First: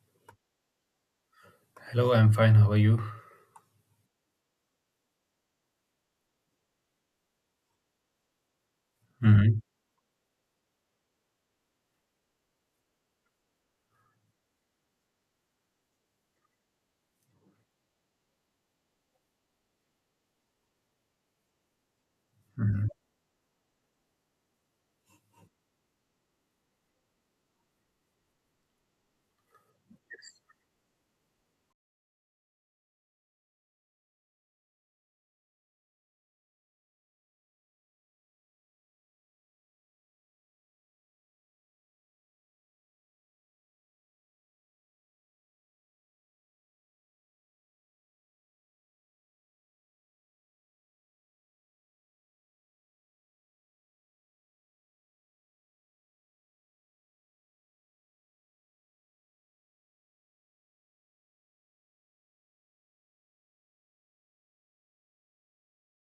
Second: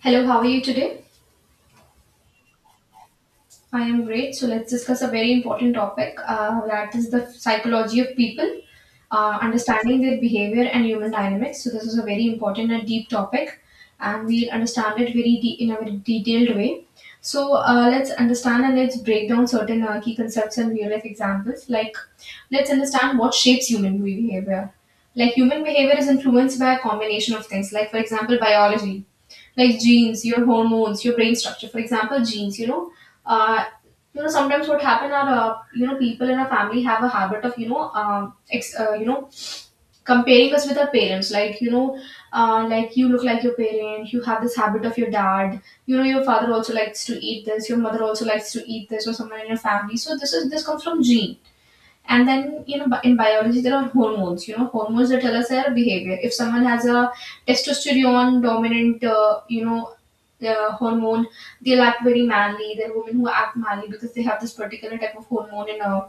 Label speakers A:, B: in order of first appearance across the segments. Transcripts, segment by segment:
A: Hello, how are you today?
B: Hello, I'm fine. How are you?
A: I am great. So let's discuss a very important topic, that is the psychology of people,
B: Mhm,
A: understanding their behavior and human dynamics. So this is a very important and deep topic, and we'll understand it in a very detailed way. So let's understand and let's break down certain key concepts and real life examples. Like let's
B: mhm.
A: understand what shapes human behavior. Like human behavior is influenced by a combination of things. Like for example, biology like genes, your hormones, your brain structure. For example, genes, uh, sometimes what happen are, people in a family have a habit of, comparing us with our parents. Like, like you look like your parent, you have this habit of your dad, your father also likes to eat this, your mother also likes to eat this, or someone in your family. So this comes from genes. And then, in biology, there are hormones, hormones that tell us our behavior. If someone has a testosterone dominant, hormone, they'll act very manly. There are women who act manly because they have this particular type of hormone in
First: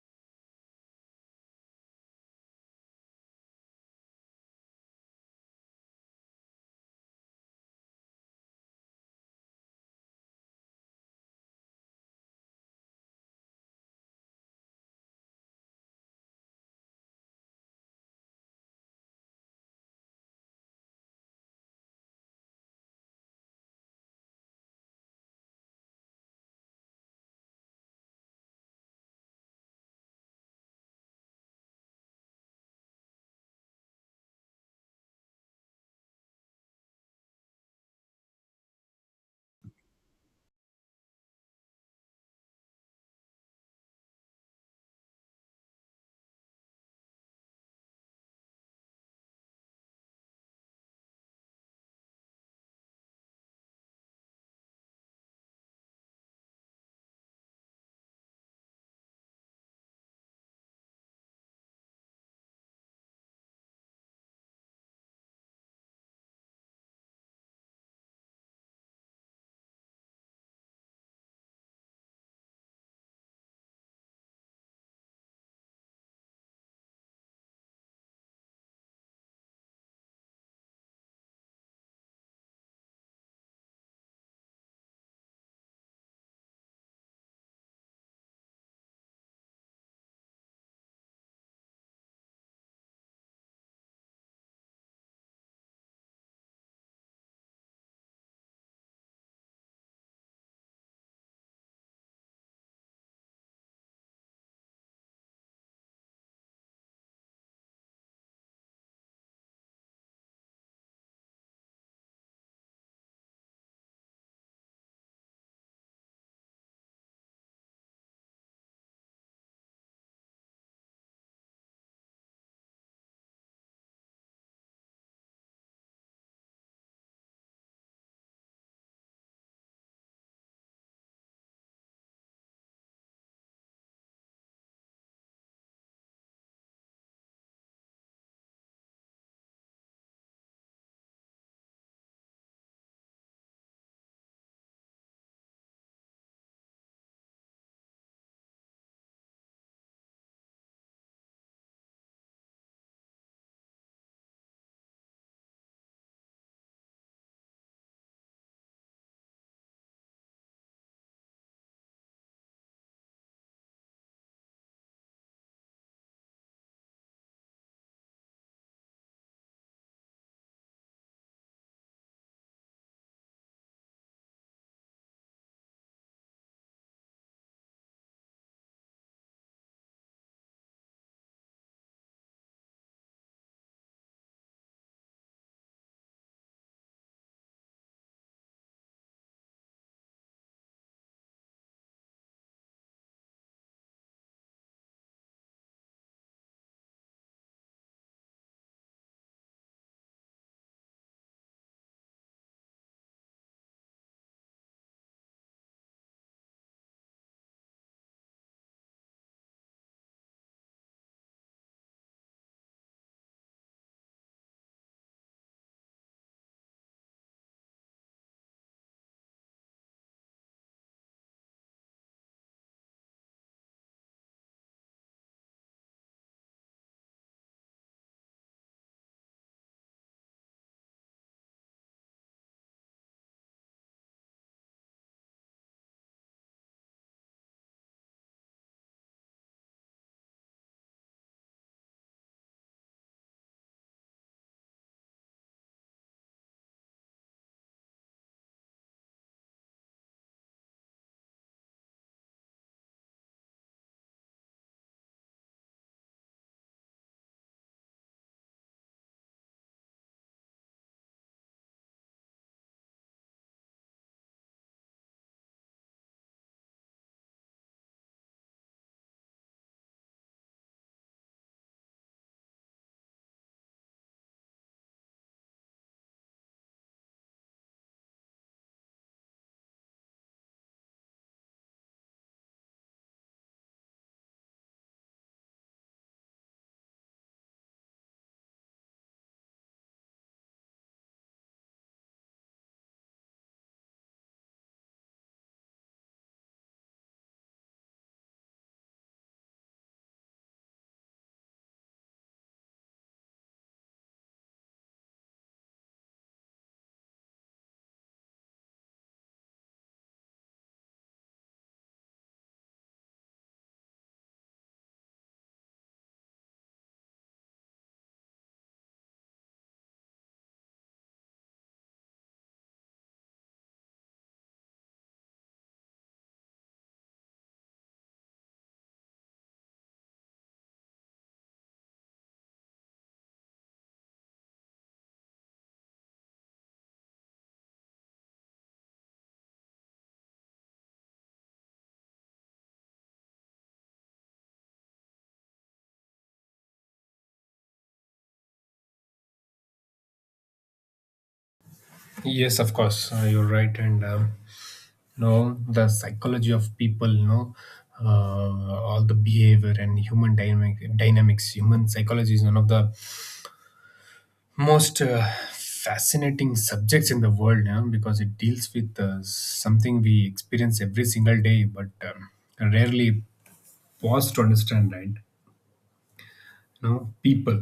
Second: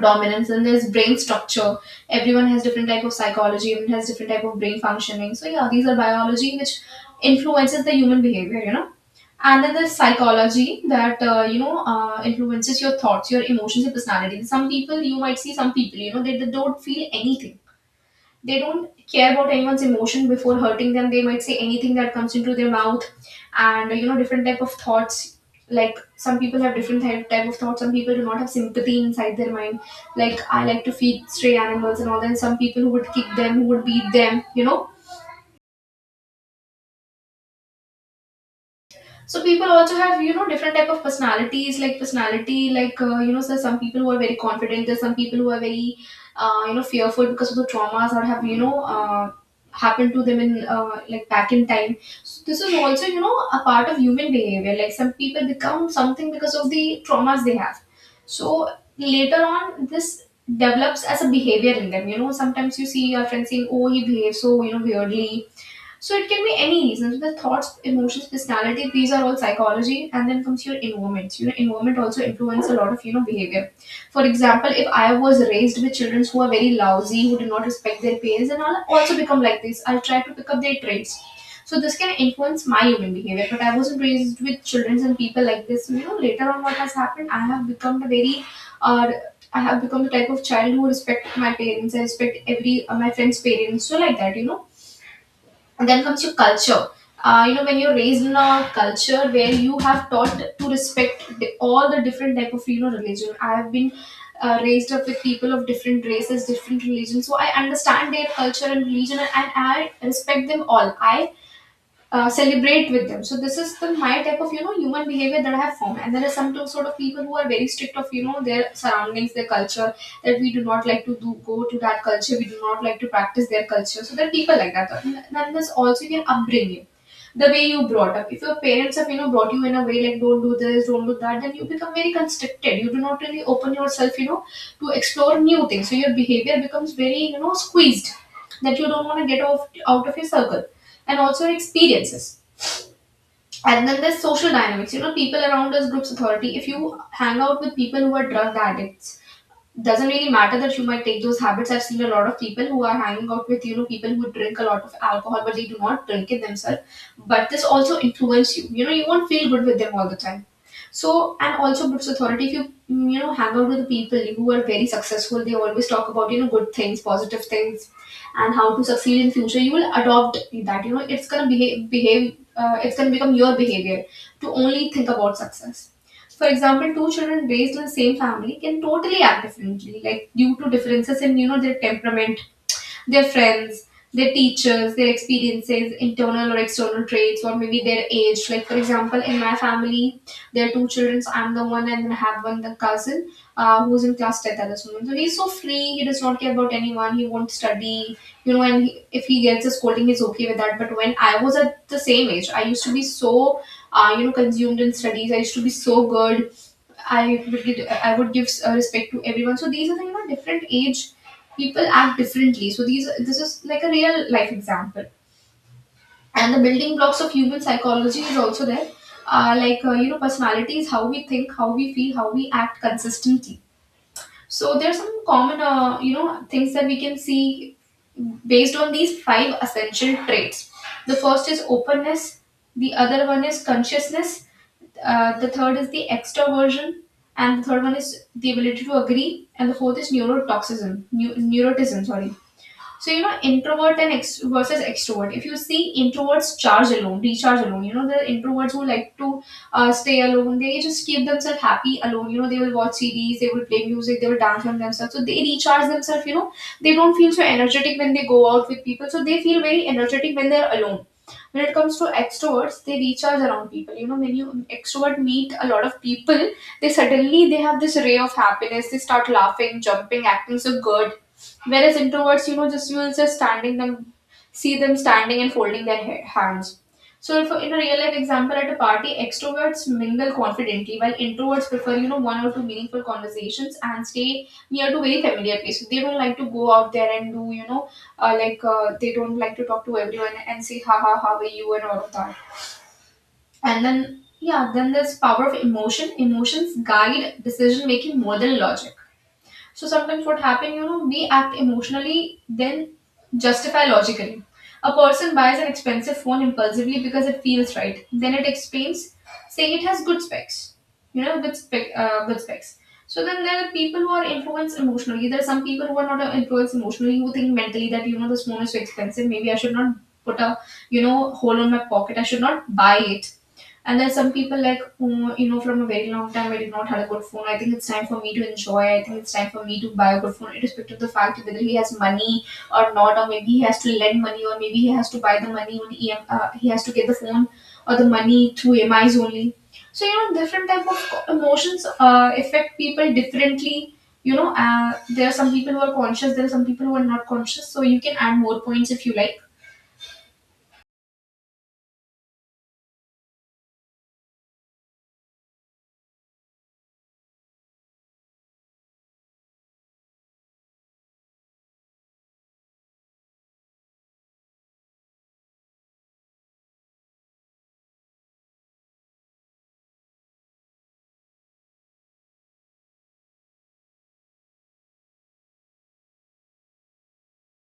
A: dominance. And there's brain structure. Everyone has different type of psychology. Everyone has different type of brain functioning. So yeah, these are biology which influences the human behavior, and then there's psychology that influences your thoughts, your emotions, your personality. Some people you might see, some people, they don't feel anything. They don't care about anyone's emotion before hurting them. They might say anything that comes into their mouth. And different type of thoughts. Like some people have different type of thoughts. Some people do not have sympathy inside their mind. Like I like to feed stray animals and all that. Some people who would kick them, who would beat them. So people also have different type of personalities. Like personality, like so some people who are very confident, there's some people who are very fearful because of the traumas that have, happened to them in like back in time. So this is also a part of human behavior. Like some people become something because of the traumas they have. So later on this develops as a behavior in them. Sometimes you see your friends saying, oh, he behaves so, weirdly. So it can be any reasons. The thoughts, emotions, personality, these are all psychology, and then comes your environment. Environment also influence a lot of behavior. For example, if I was raised with children who are very lousy, who do not respect their parents, and I'll also become like this. I'll try to pick up their traits. So this can influence my human behavior. But I wasn't raised with children and people like this. So, later on, what has happened? Uh, I have become the type of child who respect my parents. I respect every my friends' parents. So like that, and then comes your culture. When you're raised in a culture where you have taught to respect all the different type of religion. I have been raised up with people of different races, different religions, so I understand their culture and religion, and I respect them all. I celebrate with them. So this is the my type of human behavior that I have formed. And there are some sort of people who are very strict of their surroundings, their culture, that we do not like to do go to that culture. We do not like to practice their culture. So there are people like that. And then there's also your upbringing, the way you brought up. If your parents have brought you in a way like don't do this, don't do that, then you become very constricted. You do not really open yourself, to explore new things. So your behavior becomes very squeezed, that you don't want to get off out of your circle. And also your experiences. And then there's social dynamics, people around us, groups, authority. If you hang out with people who are drug addicts, doesn't really matter that you might take those habits. I've seen a lot of people who are hanging out with, people who drink a lot of alcohol, but they do not drink it themselves. But this also influence you. You won't feel good with them all the time. So, and also Brooks Authority, if you, hang out with people who are very successful, they always talk about, good things, positive things, and how to succeed in future. You will adopt that, it's going to become your behavior to only think about success. For example, two children raised in the same family can totally act differently, like due to differences in their temperament, their friends, their teachers, their experiences, internal or external traits, or maybe their age. Like for example, in my family, there are two children. So I'm the one, and then I have one the cousin, who's in class 10th at this moment. So he's so free, he does not care about anyone, he won't study. And if he gets a scolding, he's okay with that. But when I was at the same age, I used to be so consumed in studies. I used to be so good. I would give respect to everyone. So these are the different age people act differently. So these this is like a real life example. And the building blocks of human psychology is also there. Personality is how we think, how we feel, how we act consistently. So there's some common, things that we can see based on these five essential traits. The first is openness. The other one is consciousness. The third is the extroversion, and the third one is the ability to agree. And the fourth is neurotoxism, neuroticism. Sorry. Introvert and versus extrovert. If you see introverts recharge alone. The introverts who like to stay alone, they just keep themselves happy alone. They will watch series, they will play music, they will dance on themselves. So they recharge themselves. They don't feel so energetic when they go out with people. So they feel very energetic when they're alone. When it comes to extroverts, they recharge around people. When you extrovert meet a lot of people, they have this ray of happiness, they start laughing, jumping, acting so good. Whereas introverts, just you will just standing them, see them standing and folding their hands. So, if in a real life example at a party, extroverts mingle confidently, while introverts prefer, one or two meaningful conversations and stay near to very familiar places. They don't like to go out there and do, they don't like to talk to everyone and say, ha ha, how are you, and all of that. And then, yeah, then there's power of emotion. Emotions guide decision making more than logic. So sometimes what happen, we act emotionally, then justify logically. A person buys an expensive phone impulsively because it feels right. Then it explains, saying it has good specs, good specs. So then there are people who are influenced emotionally. There are some people who are not influenced emotionally, who think mentally that this phone is so expensive. Maybe I should not put a hole on my pocket. I should not buy it. And there's some people like who, from a very long time I did not had a good phone. I think it's time for me to enjoy. I think it's time for me to buy a good phone, irrespective of the fact whether he has money or not, or maybe he has to lend money, or maybe he has to buy the money on EM. He has to get the phone or the money through EMIs only. So different type of emotions affect people differently. There are some people who are conscious. There are some people who are not conscious. So you can add more points if you like.
B: Yes, of course. You're right. And You know, the psychology of people. All the behavior and human dynamics. Human psychology is one of the most fascinating subjects in the world, you know, because it deals with something we experience every single day, but rarely pause to understand. Right. You know, people,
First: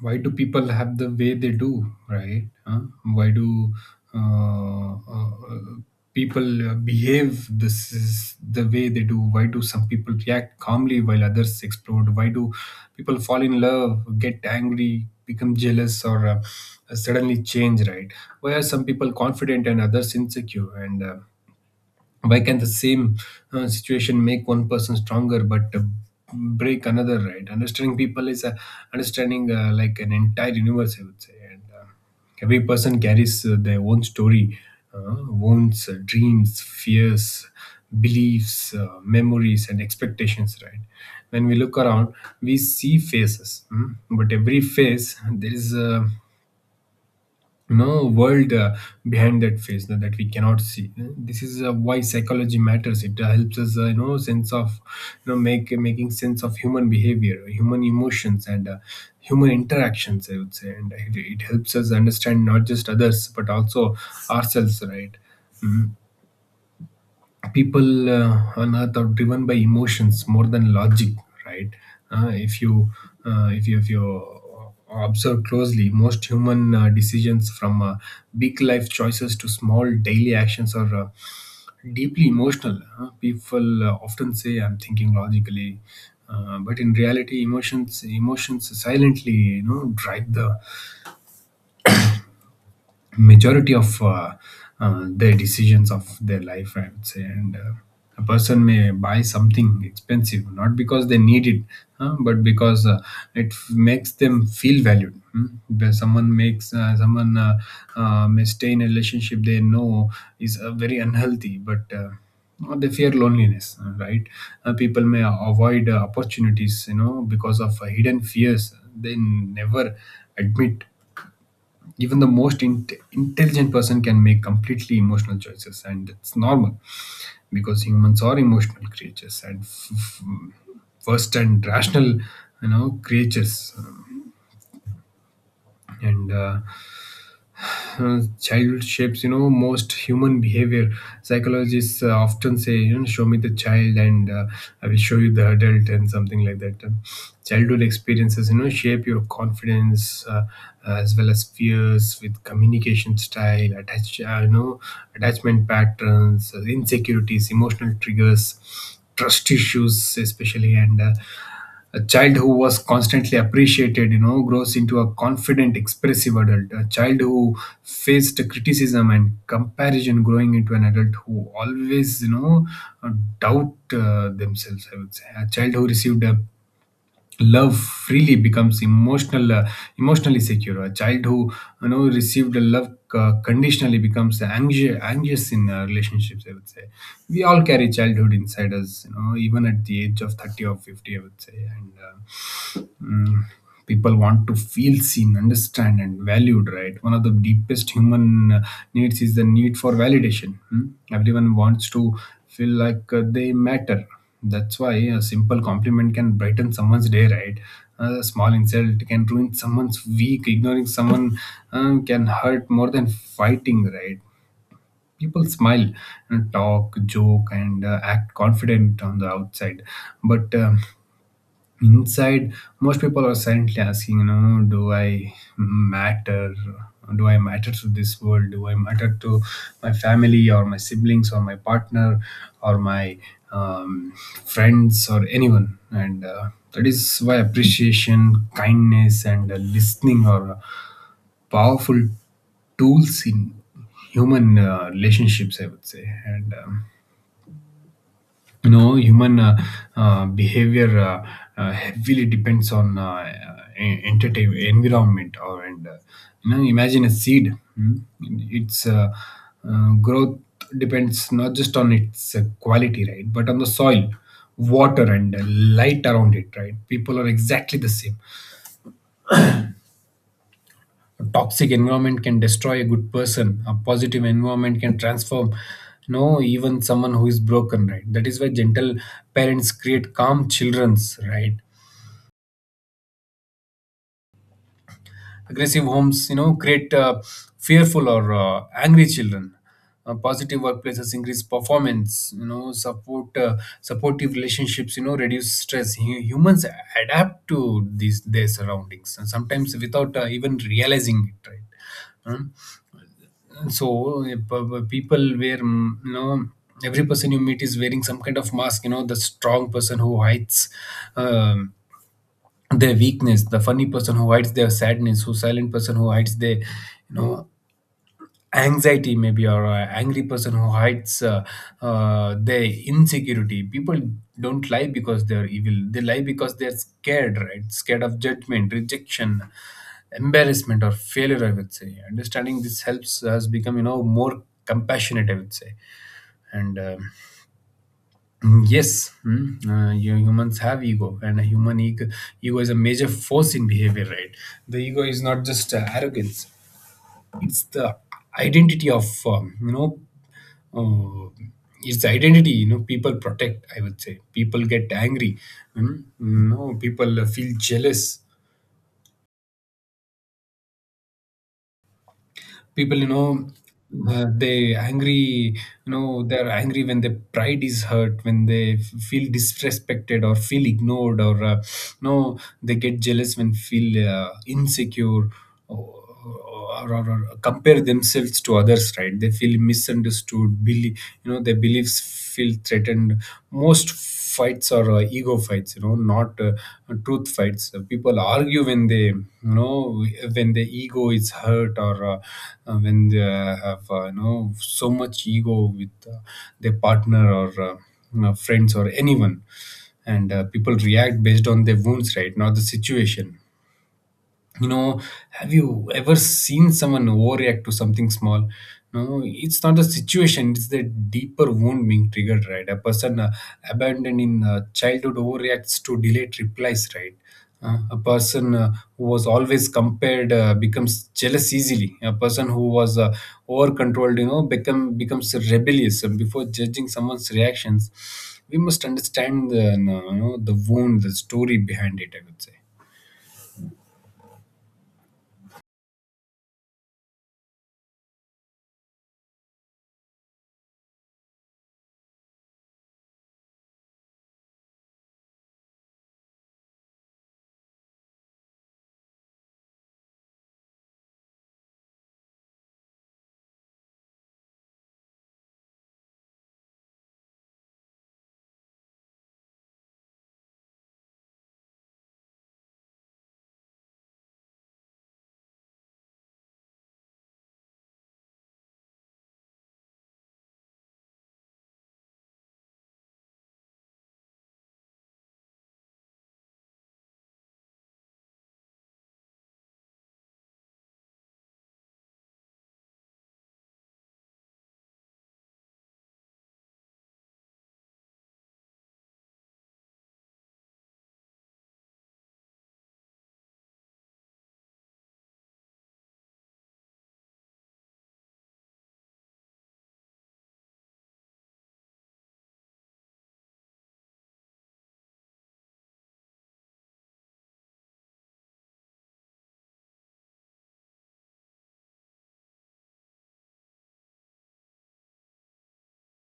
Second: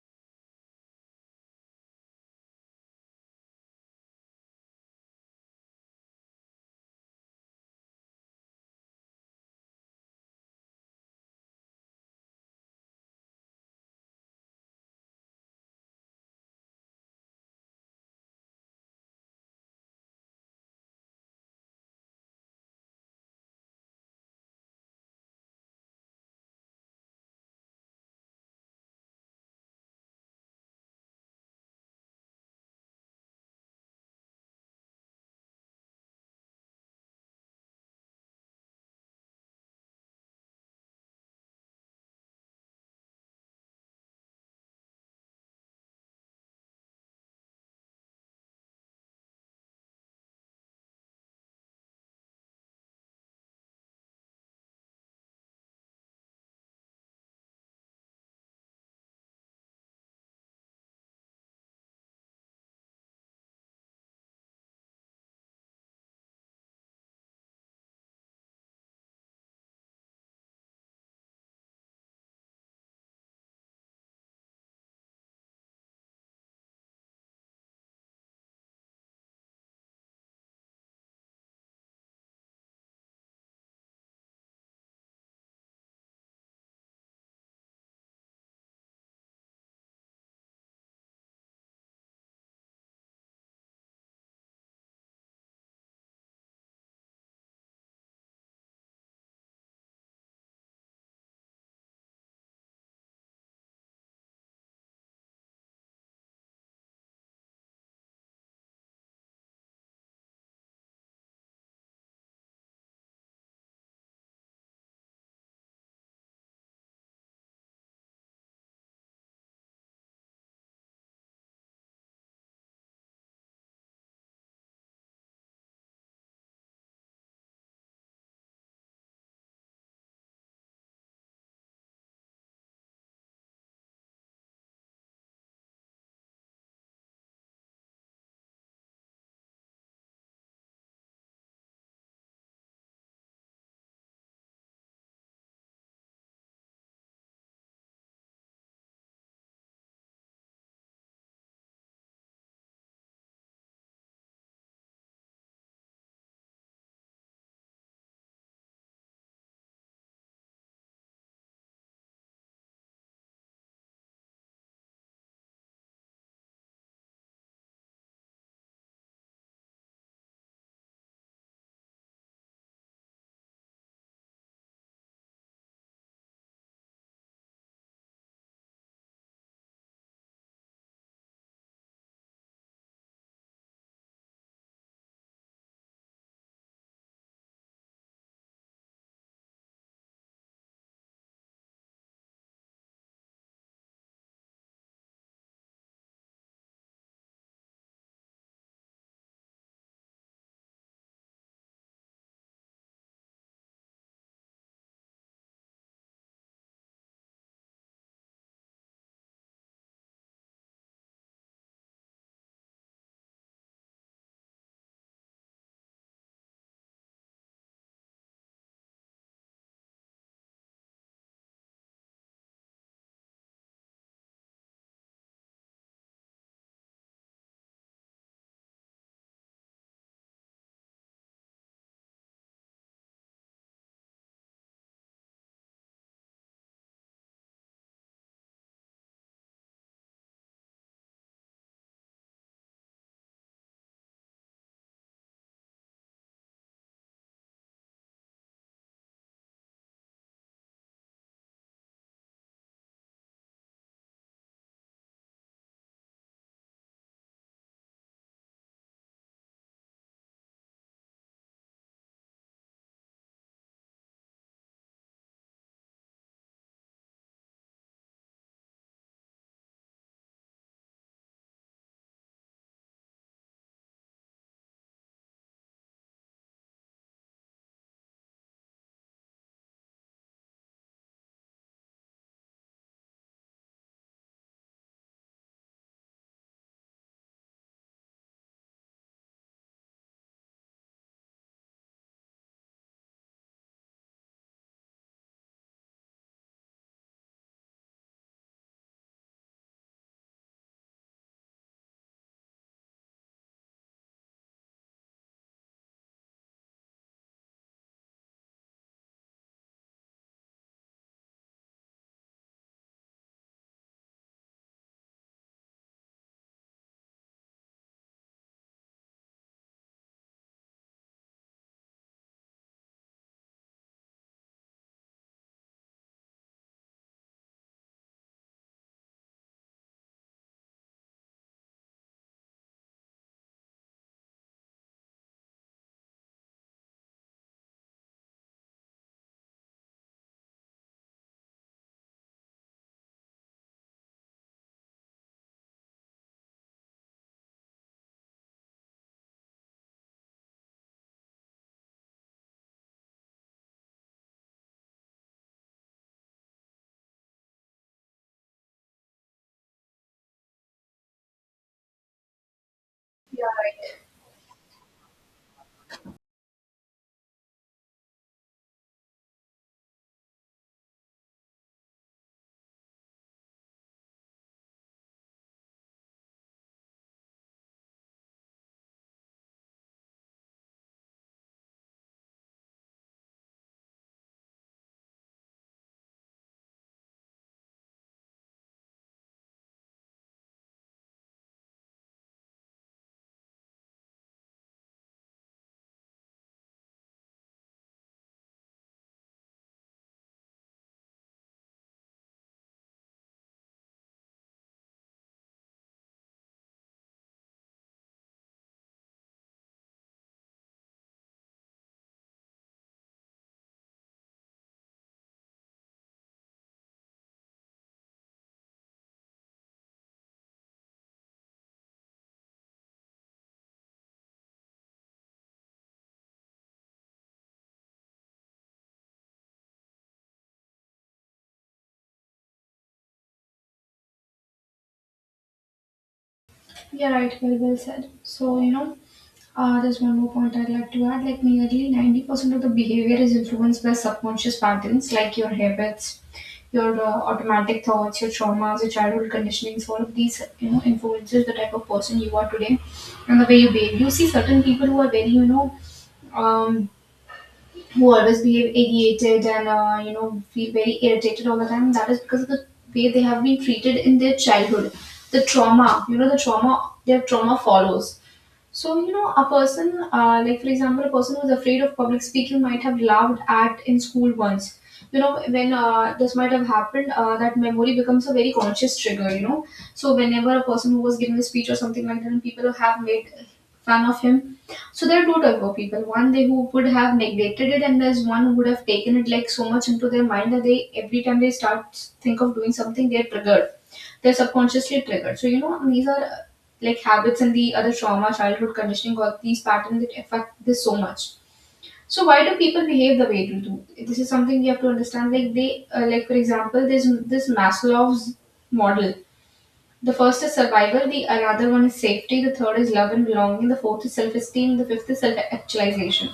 B: why do people have the way they do, right? Huh? Why do uh, uh, uh, people behave this is the way they do? Why do some people react calmly while others explode? Why do people fall in love, get angry, become jealous, or suddenly change, right? Why are some people confident and others insecure, and why can the same situation make one person stronger but break another, right? understanding people is a, Understanding like an entire universe, I would say. And every person carries their own story, wounds, dreams, fears, beliefs, memories, and expectations, right? When we look around, we see faces, but every face, there is a, you know, world behind that face that we cannot see. This is why psychology matters. It helps us, you know sense of you know make making sense of human behavior, human emotions, and human interactions, I would say. And it helps us understand not just others but also ourselves, right? People on earth are driven by emotions more than logic, right? uh, if you if you observe closely, most human decisions, from big life choices to small daily actions, are deeply emotional. Huh? People often say, I'm thinking logically, but in reality, emotions silently, you know, drive the majority of their decisions of their life, I would say. And A person may buy something expensive not because they need it, but because it makes them feel valued. Hmm? Because Someone makes someone may stay in a relationship they know is very unhealthy, but they fear loneliness, right. People may avoid opportunities, you know, because of hidden fears they never admit. Even the most intelligent person can make completely emotional choices, and it's normal, because humans are emotional creatures and first and rational, you know, creatures. And Child shapes, you know, most human behavior. Psychologists often say, you know, show me the child, and I will show you the adult, and something like that. Childhood experiences, you know, shape your confidence as well as fears, with communication style, attach you know, attachment patterns, insecurities, emotional triggers, trust issues especially. And A child who was constantly appreciated, you know, grows into a confident, expressive adult. A child who faced criticism and comparison, growing into an adult who always, you know, uh, doubt themselves, I would say. A child who received a love freely becomes emotionally secure. A child who, you know, received a love conditionally becomes anxious in relationships, I would say. We all carry childhood inside us, you know, even at the age of 30 or 50, I would say. Mm, People want to feel seen, understand, and valued, right? One of the deepest human needs is the need for validation. Hmm? Everyone wants to feel like they matter. That's why a simple compliment can brighten someone's day, right? A small insult can ruin someone's week. Ignoring someone can hurt more than fighting, right? People smile, and talk, joke, and act confident on the outside, but inside, most people are silently asking, you know, do I matter? Do I matter to this world? Do I matter to my family, or my siblings, or my partner, or my, um, friends, or anyone? And that is why appreciation, kindness, and listening are powerful tools in human relationships, I would say. And You know, human behavior heavily depends on en- entertain environment or and you know, imagine a seed. mm, its growth depends not just on its quality, right, but on the soil, water, and light around it, right? People are exactly the same. A toxic environment can destroy a good person. A positive environment can transform, you know, even someone who is broken, right? That is why gentle parents create calm children's, right? Aggressive homes, you know, create fearful or angry children. Positive workplaces increase performance, you know, supportive relationships, you know, reduce stress. Humans adapt to these their surroundings, and sometimes without even realizing it, right? Hmm? So people wear, you know, every person you meet is wearing some kind of mask, you know, the strong person who hides um, their weakness, the funny person who hides their sadness, who silent person who hides their, you know, anxiety, maybe, or an angry person who hides their insecurity. People don't lie because they're evil, they lie because they're scared, right? Scared of judgment, rejection, embarrassment, or failure, I would say. Understanding this helps us become, you know, more compassionate, I would say. and um, yes, you humans have ego, and a human ego, ego is a major force in behavior, right? The ego is not just arrogance, it's the identity of, uh, it's identity, you know, people protect, I would say. People get angry, mm, no people feel jealous, people, you know, they angry you know, they're angry when their pride is hurt, when they feel disrespected or feel ignored, or no they get jealous when feel insecure, or, or compare themselves to others, right? They feel misunderstood, believe, you know, their beliefs feel threatened. Most fights are ego fights, you know, not truth fights. People argue when they, you know, when the ego is hurt, or when they have, you know, so much ego with their partner, or you know, friends, or anyone. And People react based on their wounds, right, not the situation, you know. Have you ever seen someone overreact to something small? No, it's not a situation, it's the deeper wound being triggered, right? A person abandoned in childhood overreacts to delayed replies, right? A person who was always compared becomes jealous easily. A person who was over controlled, you know, becomes rebellious. And before judging someone's reactions, we must understand the, you know, the wound, the story behind it, I would say.
A: Yeah, right. Well said. So, there's one more point I'd like to add. Like, nearly 90% of the behavior is influenced by subconscious patterns, like your habits, your automatic thoughts, your traumas, your childhood conditionings. All of these, you know, influences the type of person you are today and the way you behave. You see certain people who are very, you know, um, who always behave ideated and feel very irritated all the time. That is because of the way they have been treated in their childhood. The trauma you know the trauma their trauma follows. So, a person, like for example, a person who's afraid of public speaking might have laughed at in school once. You know, when this might have happened, that memory becomes a very conscious trigger, you know. So, whenever a person who was giving a speech or something like that, and people have made fun of him. So, there are two type of people, one they who would have neglected it, and there's one who would have taken it like so much into their mind that they, every time they start think of doing something, they're triggered they're subconsciously triggered. So these are like habits and the other trauma, childhood conditioning, all these patterns that affect this so much. So why do people behave the way they do? This is something we have to understand. Like for example, there's this Maslow's model. The first is survival, the another one is safety, the third is love and belonging, the fourth is self-esteem, the fifth is self-actualization.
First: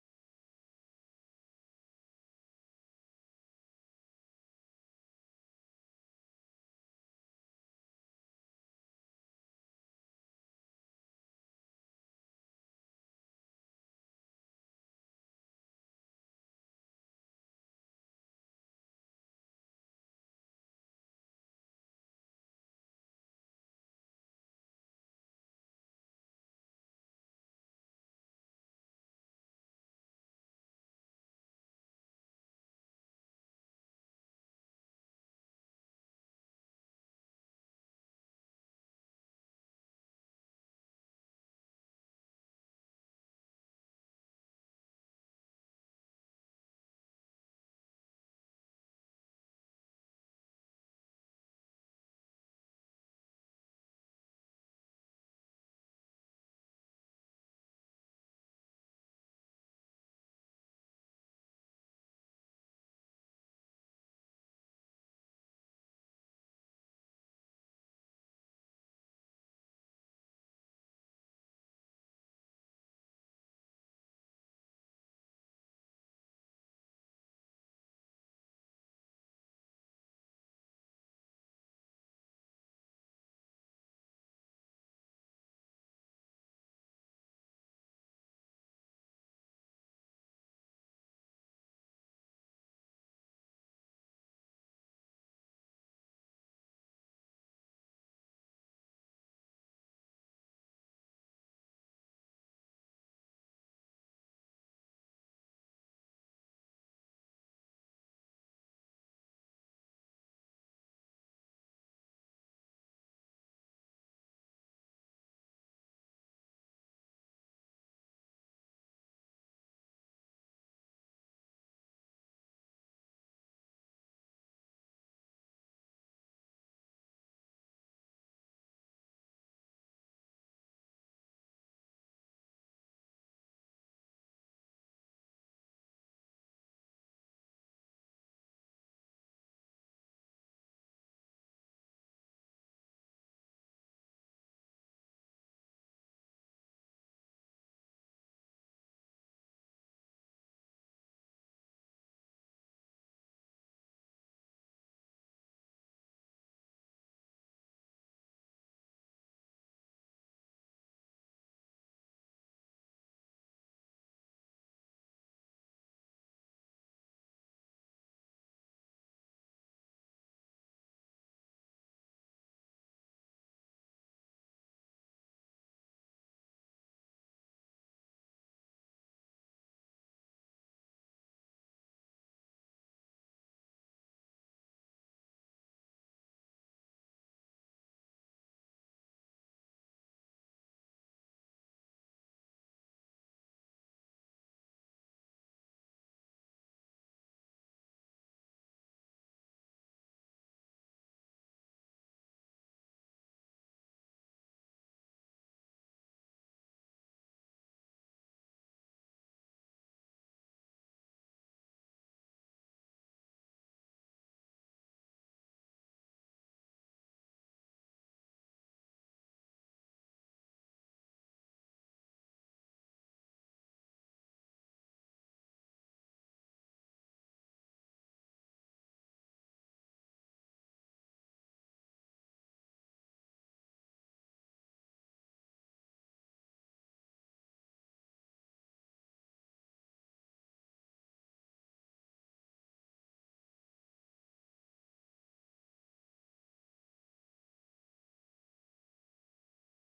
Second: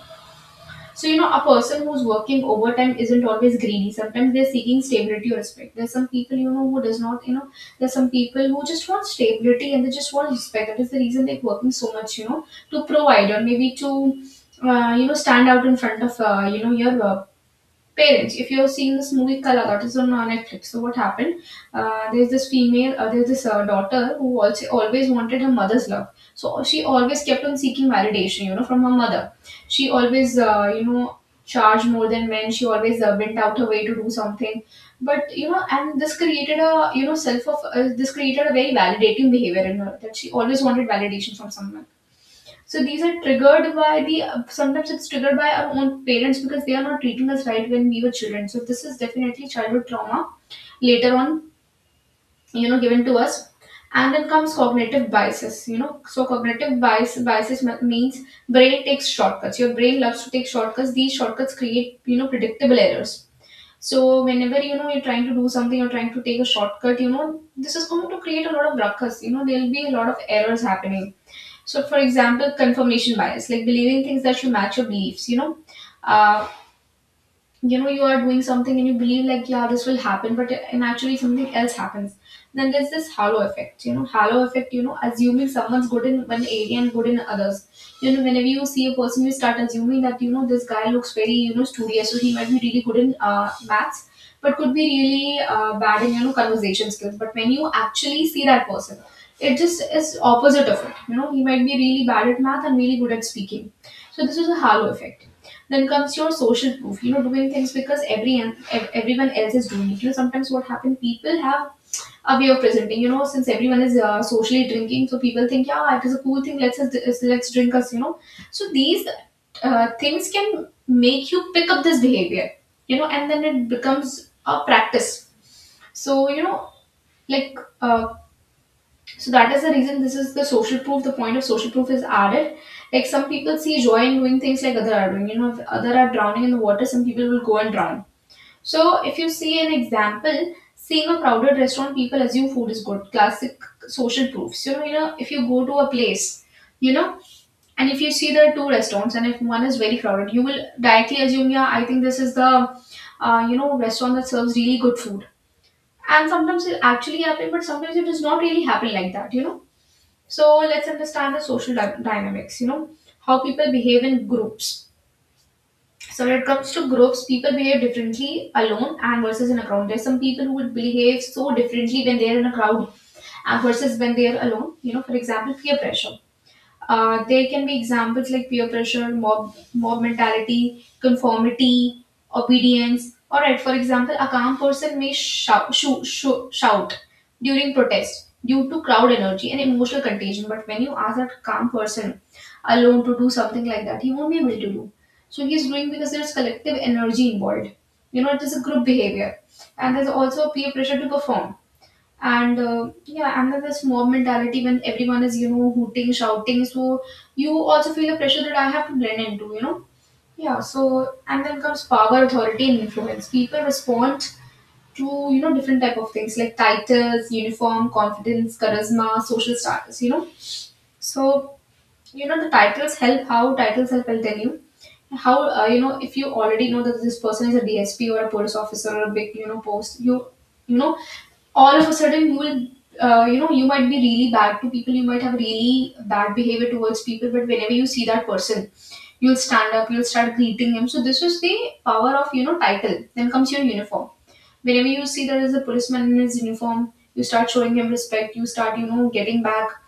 A: So, a person who's working overtime isn't always greedy. Sometimes they're seeking stability or respect. There's some people, who does not, there's some people who just want stability and they just want respect. That is the reason they're working so much, you know, to provide or maybe to, stand out in front of, your parents. If you are seeing this movie Kalagat, it's on Netflix. So what happened, there's this female, there's this daughter who also always wanted her mother's love. So she always kept on seeking validation, you know, from her mother. She always charged more than men. She always went out her way to do something. But you know, and this created a you know self of this created a very validating behavior in her that she always wanted validation from someone. So these are triggered by the, sometimes it's triggered by our own parents because they are not treating us right when we were children. So this is definitely childhood trauma later on, you know, given to us. And then comes cognitive biases, you know. So cognitive biases means brain takes shortcuts. Your brain loves to take shortcuts. These shortcuts create, you know, predictable errors. So whenever you know you're trying to do something, you're trying to take a shortcut, you know, this is going to create a lot of ruckus. You know, there'll be a lot of errors happening. So, for example, confirmation bias, like believing things that should match your beliefs, you know. Uh, you know, you are doing something and you believe like, yeah, this will happen, but and actually something else happens. Then there's this halo effect. You know, halo effect, you know, assuming someone's good in one area and good in others. You know, whenever you see a person you start assuming that, you know, this guy looks very, you know, studious, so he might be really good in maths but could be really bad in, you know, conversation skills. But when you actually see that person, it just is opposite of it. You know, he might be really bad at math and really good at speaking. So this is a halo effect. Then comes your social proof. You know, doing things because everyone else is doing it. You know, sometimes what happens, people have a way of presenting. You know, since everyone is socially drinking, so people think, yeah, it is a cool thing. Let's drink us. You know, so these things can make you pick up this behavior. You know, and then it becomes a practice. So you know, like uh, so that is the reason, this is the social proof. The point of social proof is added. Like some people see joy in doing things like other are doing. You know, if other are drowning in the water, some people will go and drown. So if you see an example, seeing a crowded restaurant, people assume food is good. Classic social proofs. If you go to a place, you know, and if you see there are two restaurants and if one is very crowded, you will directly assume, yeah, I think this is the, you know, restaurant that serves really good food. And sometimes it actually happens, but sometimes it does not really happen like that. You know, so let's understand the social dynamics, you know, how people behave in groups. So when it comes to groups, people behave differently alone and versus in a crowd. There's some people who would behave so differently when they're in a crowd and versus when they're alone. You know, for example, peer pressure. There can be examples like peer pressure, mob mentality, conformity, obedience. All right, for example, a calm person may shout, shoo, shoo, shout during protest due to crowd energy and emotional contagion. But when you ask that calm person alone to do something like that, he won't be able to do. So he's doing because there's collective energy involved. You know, it is a group behavior. And there's also peer pressure to perform. And yeah, and then this mob mentality, when everyone is, you know, hooting, shouting, so you also feel the pressure that I have to blend into, you know. Yeah, so, and then comes power, authority, and influence. People respond to, you know, different type of things like titles, uniform, confidence, charisma, social status, you know. So, you know, the titles help. How titles help, I'll tell you. How, you know, if you already know that this person is a DSP or a police officer or a big, you know, post, you know, all of a sudden you will, you know, you might be really bad to people. You might have really bad behavior towards people, but whenever you see that person, you'll stand up, you'll start greeting him. So this is the power of, you know, title. Then comes your uniform. Whenever you see there is a policeman in his uniform, you start showing him respect, you start, you know, getting back.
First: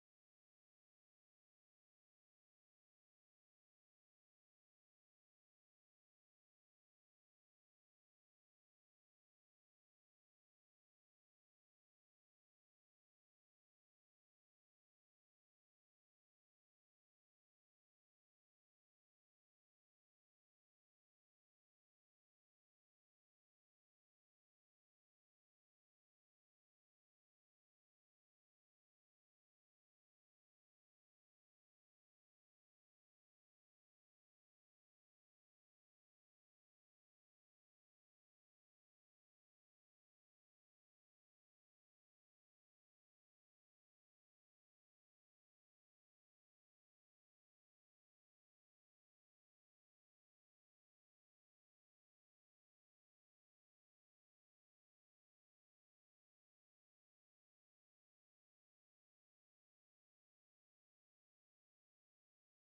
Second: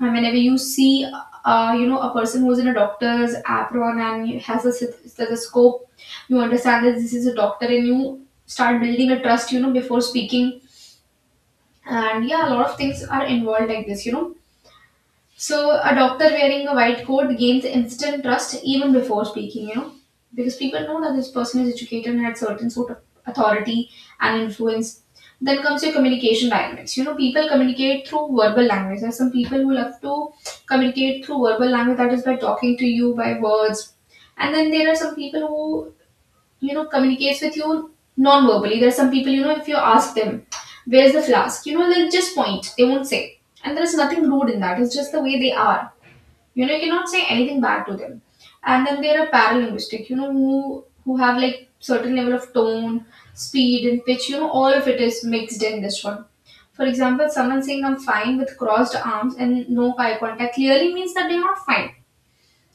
A: And whenever you see, you know, a person who's in a doctor's apron and has a stethoscope, you understand that this is a doctor and you start building a trust, you know, before speaking. And yeah, a lot of things are involved like this, you know. So a doctor wearing a white coat gains instant trust even before speaking, you know, because people know that this person is educated and had certain sort of authority and influence. Then comes your communication dynamics, you know. People communicate through verbal language. There are some people who love to communicate through verbal language, that is, by talking to you, by words. And then there are some people who, you know, communicates with you non-verbally. There are some people, you know, if you ask them, where's the flask, you know, they'll just point, they won't say, and there's nothing rude in that, it's just the way they are. You know, you cannot say anything bad to them. And then there are paralinguistic, you know, who have like certain level of tone, speed, and pitch, you know, all of it is mixed in this one. For example, someone saying I'm fine with crossed arms and no eye contact clearly means that they're not fine.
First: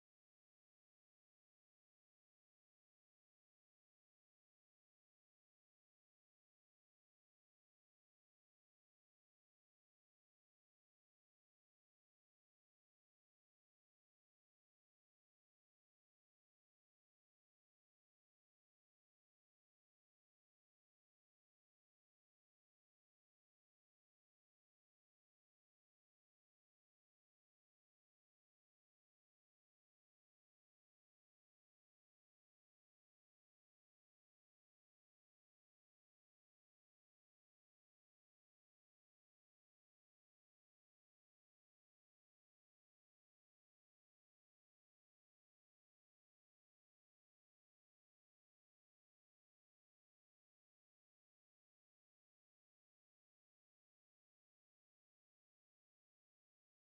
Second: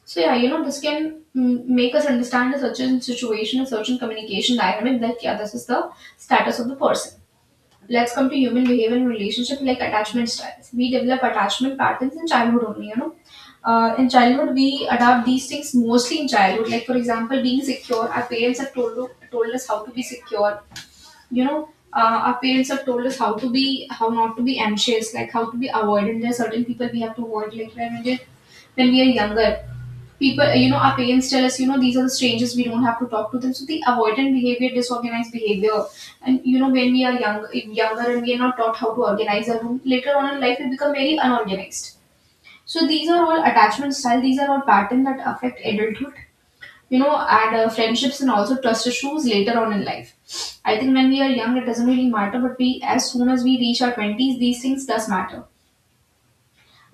A: So yeah, you know, this can make us understand a certain situation, a certain communication dynamic that, yeah, this is the status of the person. Let's come to human behavior and relationship like attachment styles. We develop attachment patterns in childhood only, you know. In childhood, we adopt these things mostly in childhood. Like for example, being secure. Our parents have told us how to be secure. You know, our parents have told us how to be, how not to be anxious, like how to be avoidant. There are certain people we have to avoid. Like when we are younger, people, you know, our parents tell us, you know, these are the strangers we don't have to talk to them. So the avoidant behavior, disorganized behavior, and you know, when we are younger and we are not taught how to organize our room, later on in life we become very unorganized. So these are all attachment style, these are all patterns that affect adulthood, you know, and friendships and also trust issues later on in life. I think when we are young it doesn't really matter, but we, as soon as we reach our 20s, these things does matter.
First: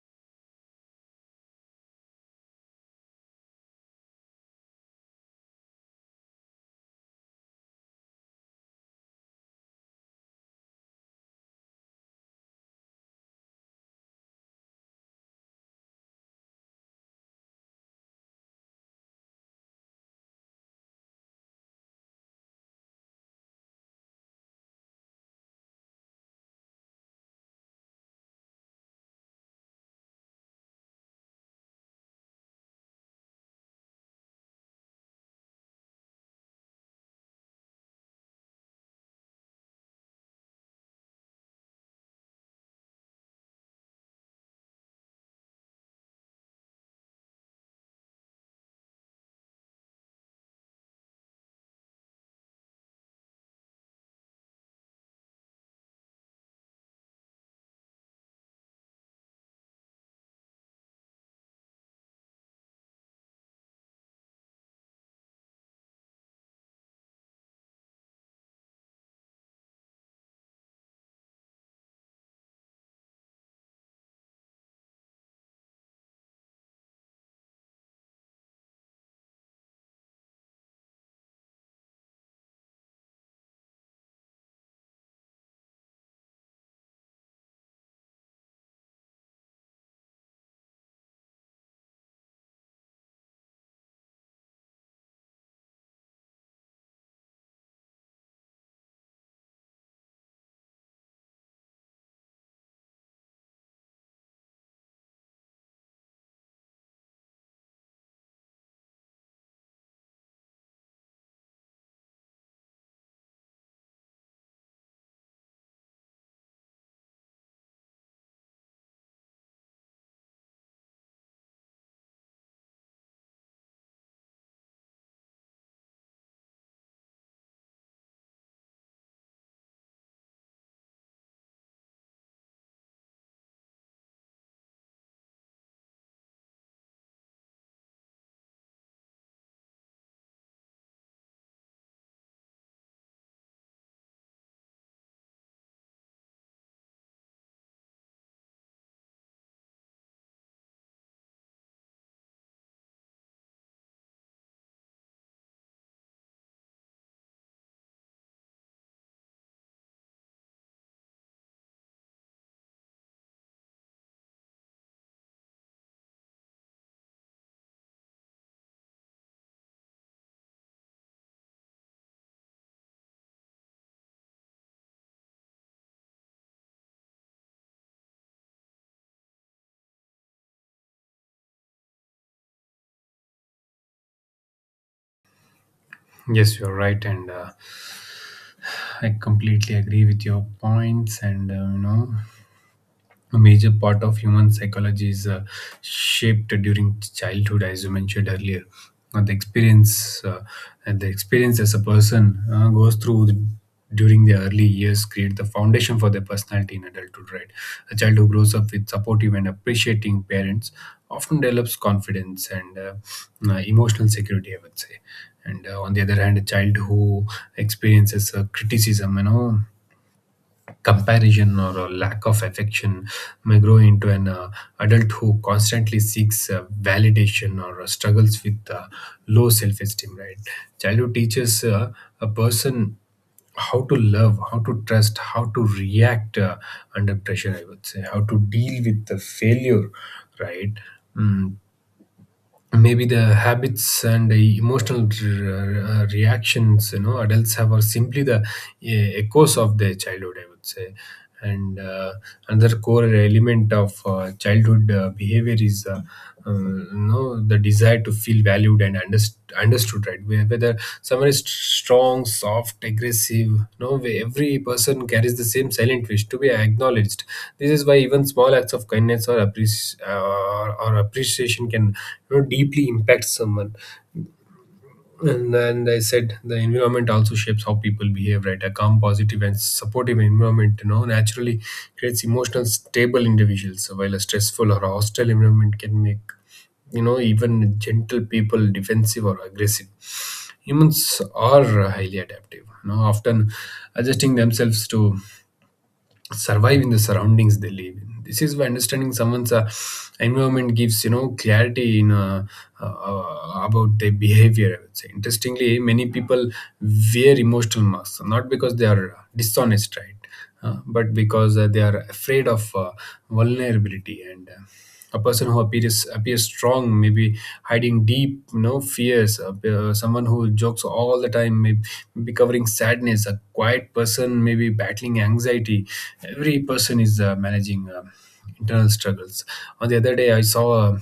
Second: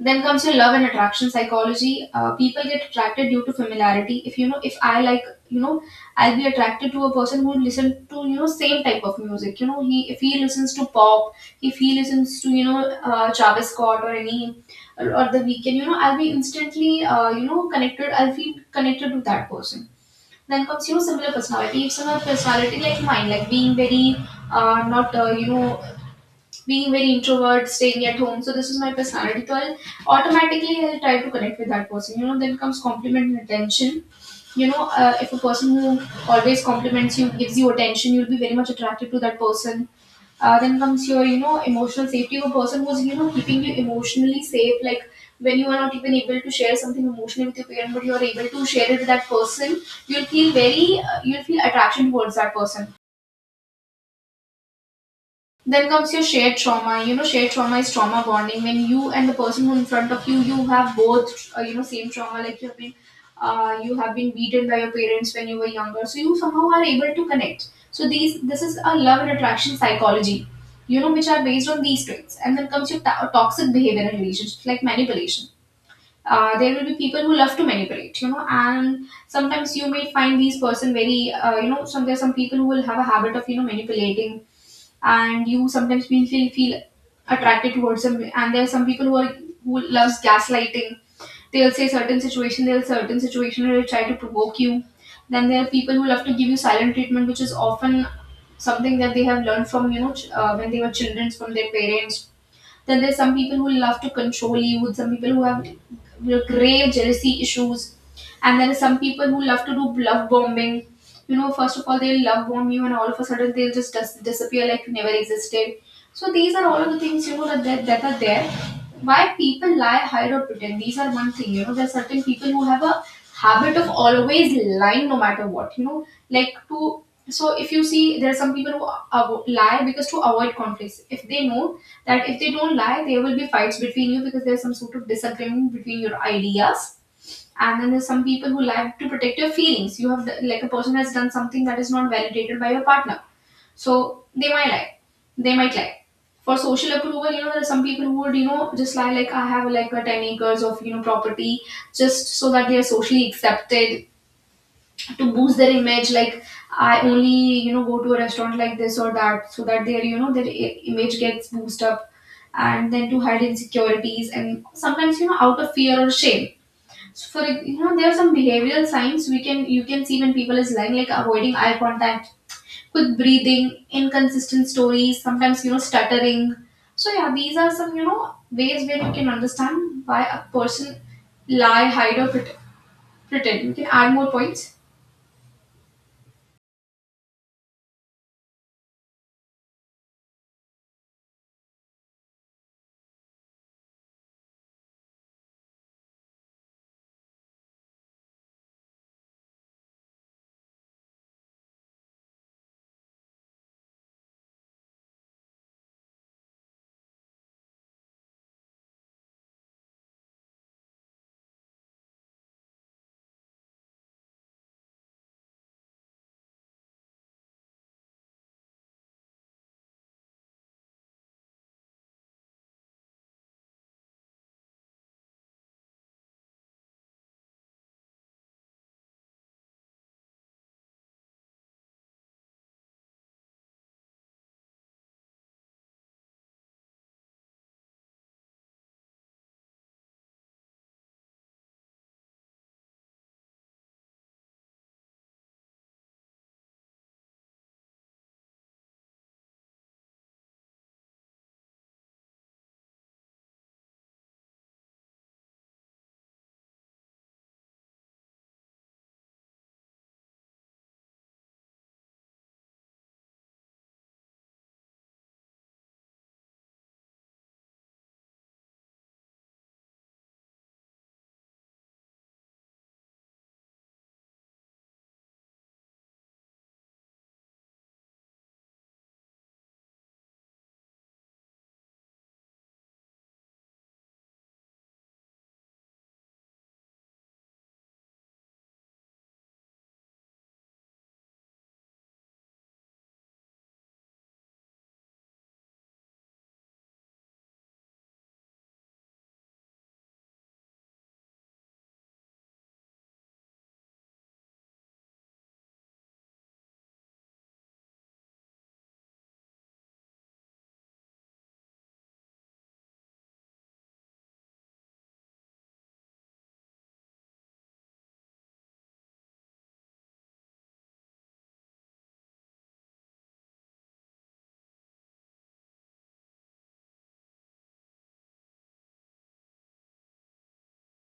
A: Then comes your love and attraction psychology. People get attracted due to familiarity. If I like, you know, I'll be attracted to a person who listen to, you know, same type of music. You know, he if he listens to pop, if he listens to Travis Scott or any or the weekend, you know, I'll be instantly, you know, connected. I'll feel connected to that person. Then comes, you know, similar personality. If similar personality like mine, like being very, not you know being very introvert, staying at home. So this is my personality. So I'll automatically I'll try to connect with that person. You know, then comes compliment and attention. You know, if a person who always compliments you, gives you attention, you'll be very much attracted to that person. Then comes your, you know, emotional safety. A person who's, you know, keeping you emotionally safe. Like when you are not even able to share something emotionally with your parent, but you are able to share it with that person, you'll feel you'll feel attraction towards that person. Then comes your shared trauma. You know, shared trauma is trauma bonding. When you and the person who in front of you, you have both, you know, same trauma. Like you have been beaten by your parents when you were younger, so you somehow are able to connect. So this is a love and attraction psychology, you know, which are based on these traits. And then comes your toxic behavior in relationships, like manipulation. Uh, there will be people who love to manipulate, you know, and sometimes you may find these person very, you know some there are some people who will have a habit of, you know, manipulating, and you sometimes will feel, attracted towards them. And there are some people who are, who loves gaslighting. They'll say certain situation, they'll certain situation will try to provoke you. Then there are people who love to give you silent treatment, which is often something that they have learned from, you know, when they were children, from their parents. Then there's some people who love to control you, some people who have grave jealousy issues, and there are some people who love to do love bombing. You know, first of all, they'll love bomb you, and all of a sudden they'll just disappear like you never existed. So these are all of the things, you know, that are there. Why people lie, hide, or pretend? These are one thing. You know, there are certain people who have a habit of always lying no matter what. You know, like to, so if you see there are some people who lie because to avoid conflicts. If they know that if they don't lie, there will be fights between you because there's some sort of disagreement between your ideas. And then there's some people who lie to protect your feelings. You have, like, a person has done something that is not validated by your partner. So they might lie. They might lie. For social approval, you know, there are some people who would, you know, just lie like, I have like a 10 acres of, you know, property, just so that they are socially accepted, to boost their image, like I only, you know, go to a restaurant like this or that, so that their, you know, their image gets boosted up. And then to hide insecurities, and sometimes, you know, out of fear or shame. So for you know, there are some behavioral signs we can, you can see when people is lying, like avoiding eye contact, quick breathing, inconsistent stories, sometimes, you know, stuttering. So yeah, these are some, you know, ways where you can understand why a person lie, hide, or pretend. You can add more points.
B: Yes, you're right, and I completely agree with your points. And you know, a major part of human psychology is shaped during childhood, as you mentioned earlier. The experience uh, and the experience as a person uh, goes through the, during the early years create the foundation for their personality in adulthood, right? A child who grows up with supportive and appreciating parents often develops confidence and emotional security, I would say. And on the other hand, a child who experiences criticism, you know, comparison, or a lack of affection, may grow into an adult who constantly seeks validation, or struggles with low self-esteem, right? Childhood teaches a person how to love, how to trust, how to react under pressure, I would say, how to deal with the failure, right? Mm, Maybe the habits and the emotional reactions, you know, adults have are simply the echoes of their childhood, I would say. And another core element of childhood behavior is, you know, the desire to feel valued and understood, right? Whether someone is strong, soft, aggressive, no way, every person carries the same silent wish to be acknowledged. This is why even small acts of kindness or appreciation can, you know, deeply impact someone. And then they said the environment also shapes how people behave, right? A calm, positive, and supportive environment, you know, naturally creates emotional stable individuals, while a stressful or hostile environment can make, you know, even gentle people defensive or aggressive. Humans are highly adaptive, you know, often adjusting themselves to survive in the surroundings they live in. This is why understanding someone's environment gives, you know, clarity in about their behavior, I would say. Interestingly, many people wear emotional masks not because they are dishonest, right, but because they are afraid of vulnerability. And a person who appears strong may be hiding deep, you know, fears. Someone who jokes all the time may be covering sadness. A quiet person may be battling anxiety. Every person is managing internal struggles. On the other day I saw a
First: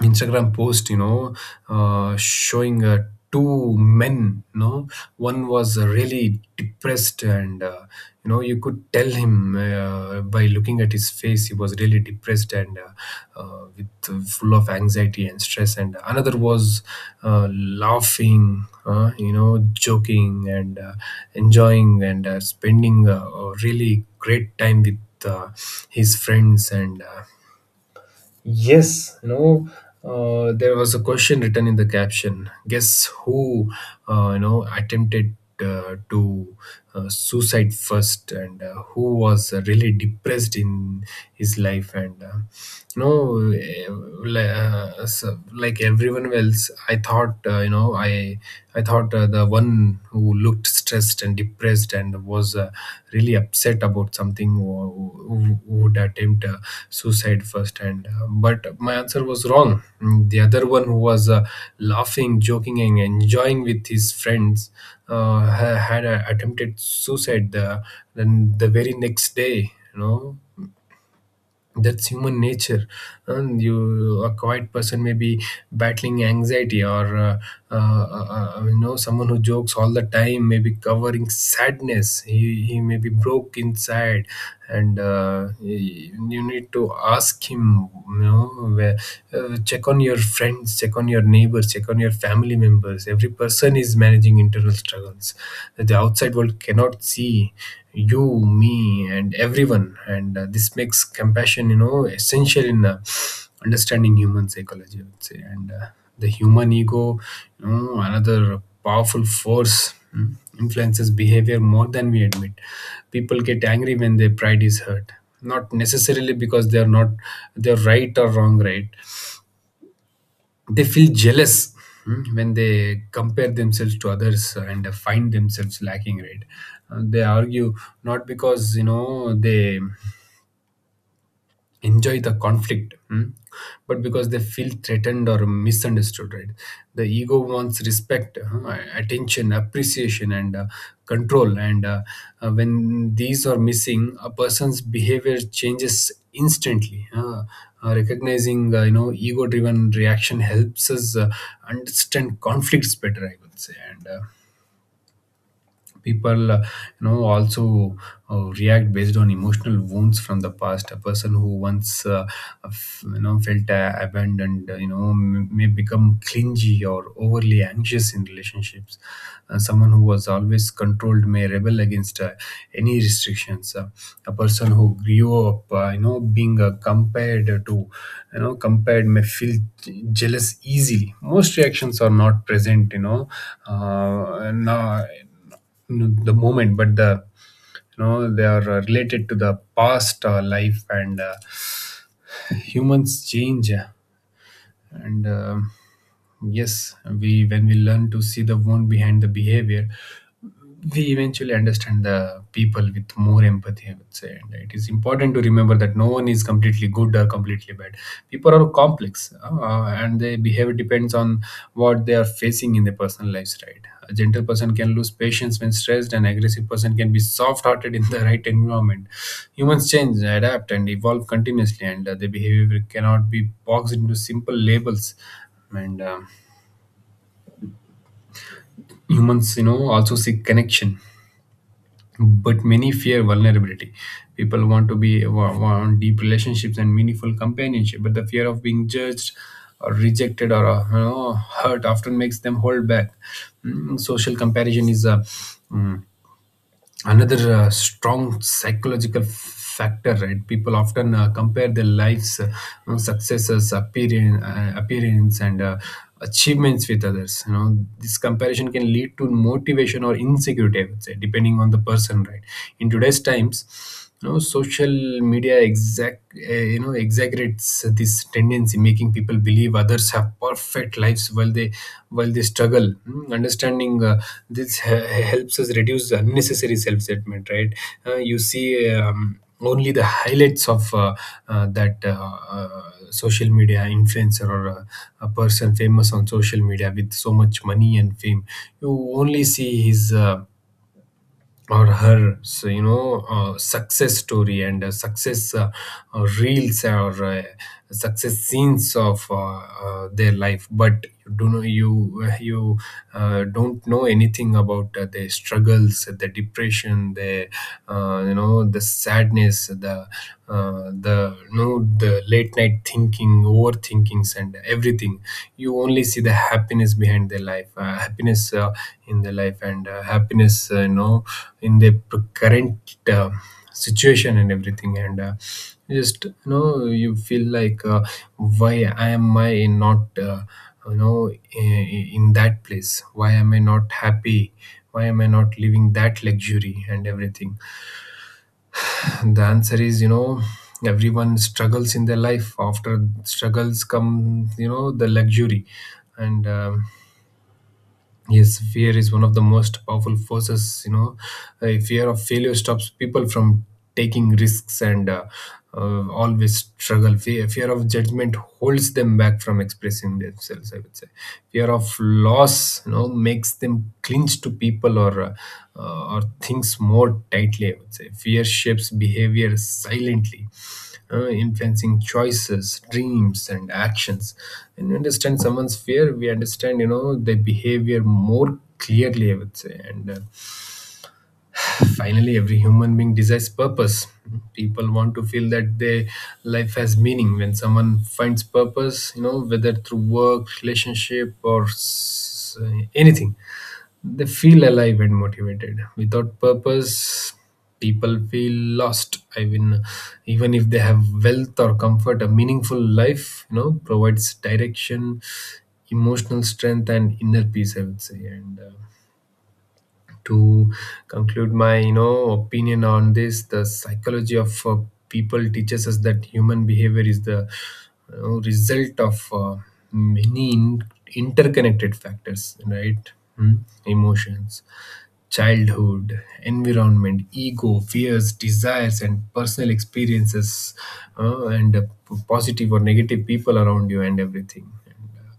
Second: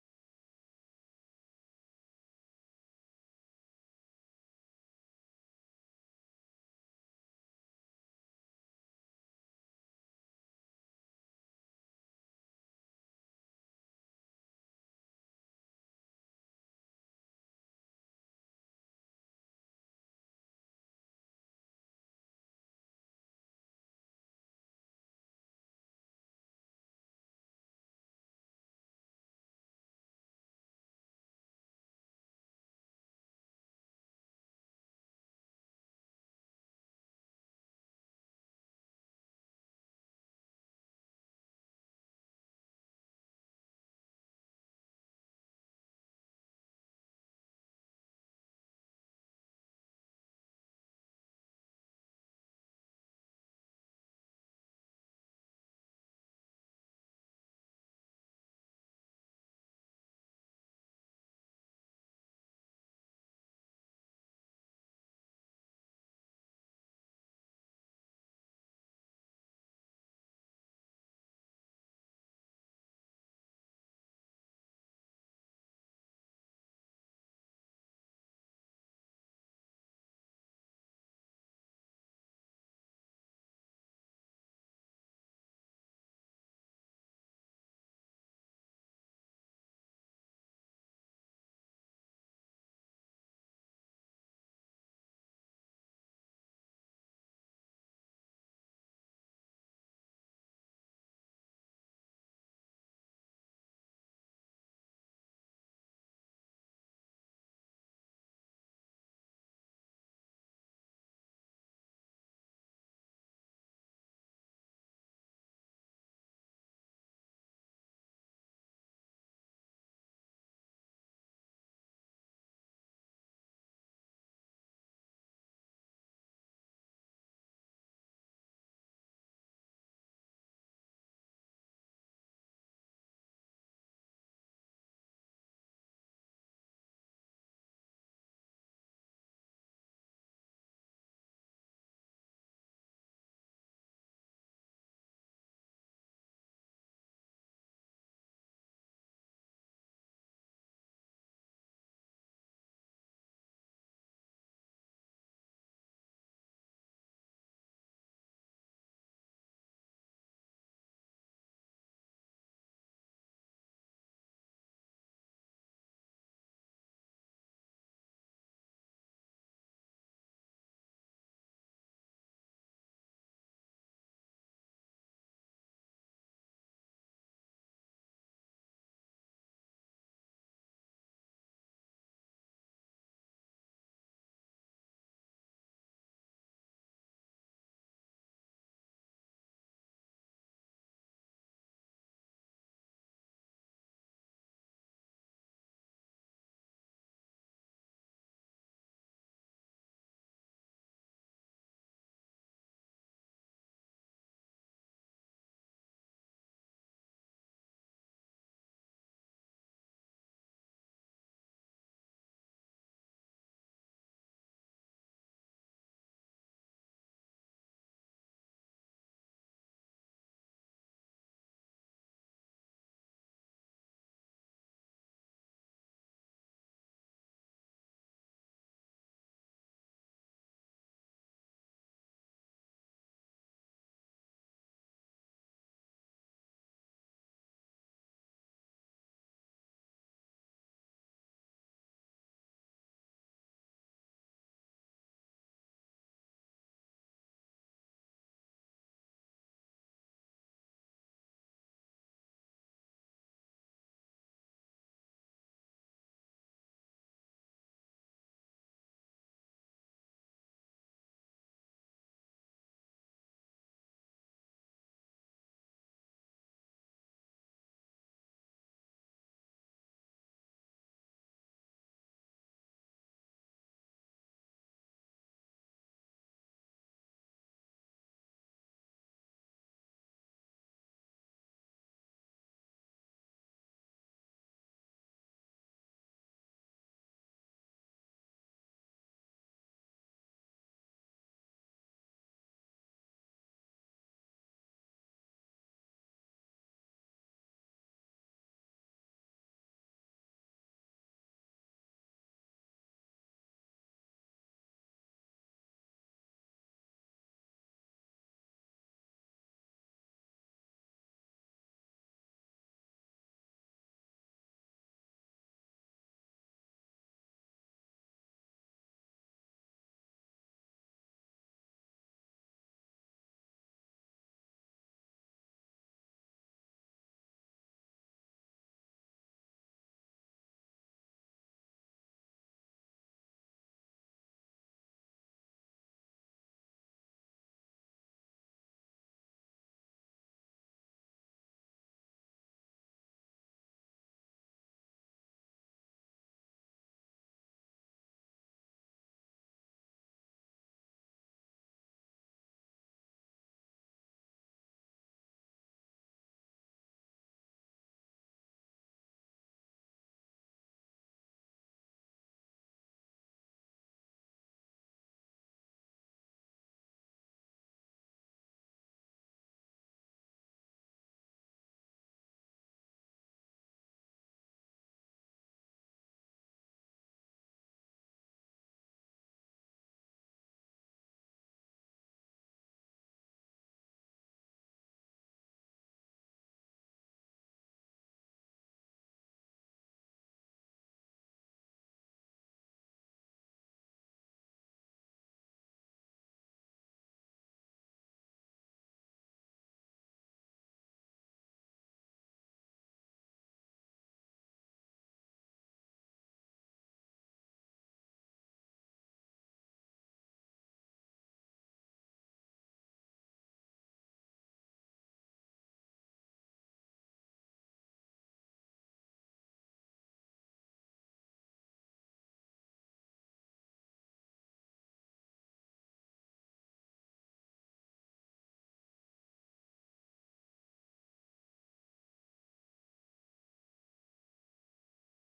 B: Instagram post, showing two men. One was really depressed, and you could tell him by looking at his face, he was really depressed and with full of anxiety and stress. And another was laughing, joking and enjoying and spending a really great time with uh, his friends and. Yes, there was a question written in the caption. Guess who attempted to suicide first, and who was really depressed in his life, and no eh, li- s- like everyone else, I thought, you know, I thought the one who looked stressed and depressed and was really upset about something, who would attempt suicide first, and but my answer was wrong. The other one who was laughing, joking and enjoying with his friends had attempted suicide then the very next day, you know. That's human nature. And you, a quiet person may be battling anxiety or, someone who jokes all the time may be covering sadness. He may be broke inside. And you need to ask him, you know where, check on your friends, check on your neighbors, check on your family members. Every person is managing internal struggles that the outside world cannot see. You, me and everyone. And this makes compassion, essential in understanding human psychology, I would say. And the human ego, you know, another powerful force, influences behavior more than we admit. People get angry when their pride is hurt, not necessarily because they are not they're right or wrong, right. They feel jealous when they compare themselves to others and find themselves lacking, right. They argue not because they enjoy the conflict, but because they feel threatened or misunderstood, right. The ego wants respect, attention, appreciation and control. And when these are missing, a person's behavior changes instantly. Recognizing ego driven reaction helps us understand conflicts better, I would say. And people, also react based on emotional wounds from the past. A person who once felt abandoned, may become clingy or overly anxious in relationships. Someone who was always controlled may rebel against any restrictions. A person who grew up being compared to compared may feel jealous easily. Most reactions are not present, you know no n- the moment, but the they are related to the past life. And humans change, and yes, we when we learn to see the one behind the behavior, we eventually understand the people with more empathy, I would say. And it is important to remember that no one is completely good or completely bad. People are complex, and their behavior depends on what they are facing in their personal lives, right. A gentle person can lose patience when stressed, and aggressive person can be soft-hearted in the right environment. Humans change, adapt and evolve continuously, and their behavior cannot be boxed into simple labels. And humans, also seek connection, but many fear vulnerability. People want to be wa- want deep relationships and meaningful companionship, but the fear of being judged or rejected or hurt often makes them hold back. Social comparison is mm, another strong psychological factor, right. People often compare their lives, successes, appearance and achievements with others. This comparison can lead to motivation or insecurity, I would say, depending on the person, right. In today's times, social media exact you know exaggerates this tendency, making people believe others have perfect lives while they struggle. Understanding this helps us reduce unnecessary self-judgment, right. You see, only the highlights of that, social media influencer or a person famous on social media with so much money and fame. You only see his, or her, success story and success, reels or success scenes of their life. But you do know you you don't know anything about their struggles, the depression, the the sadness, the the late night thinking, overthinkings and everything. You only see the happiness behind their life, happiness in their life, and happiness, in their current uh, situation and everything. And just, you feel like, why am I not, in, that place, why am I not happy, why am I not living that luxury and everything? The answer is, everyone struggles in their life. After struggles come, the luxury. And yes, fear is one of the most powerful forces, you know. A fear of failure stops people from taking risks and always struggle. Fear of judgment holds them back from expressing themselves, I would say. Fear of loss, makes them clinch to people or or things more tightly, I would say. Fear shapes behavior silently, influencing choices, dreams, and actions. When we understand someone's fear, we understand, their behavior more clearly, I would say. And finally, every human being desires purpose. People want to feel that their life has meaning. When someone finds purpose, whether through work, relationship, or anything, they feel alive and motivated. Without purpose, people feel lost. I mean, even if they have wealth or comfort, a meaningful life, provides direction, emotional strength, and inner peace. I would say. And to conclude my, opinion on this, the psychology of people teaches us that human behavior is the, result of many interconnected factors, right? Hmm. Emotions, childhood, environment, ego, fears, desires, and personal experiences, and positive or negative people around you, and everything. And,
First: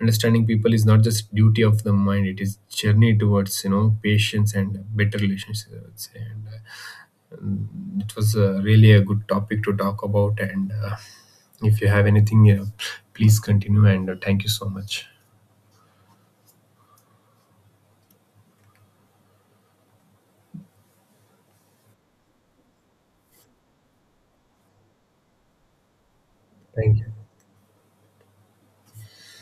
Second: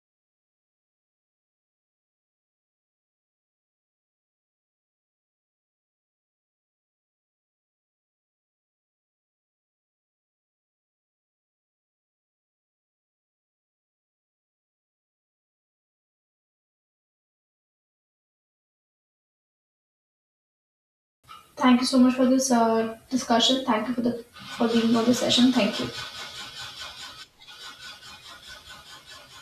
B: understanding people is not just duty of the mind; it is journey towards, patience and better relationships. I would say. And, it was really a good topic to talk about. And if you have anything, please continue. And thank you so much.
A: Thank you so much for this discussion. Thank you for the for being on the session. Thank you.
B: Thank you.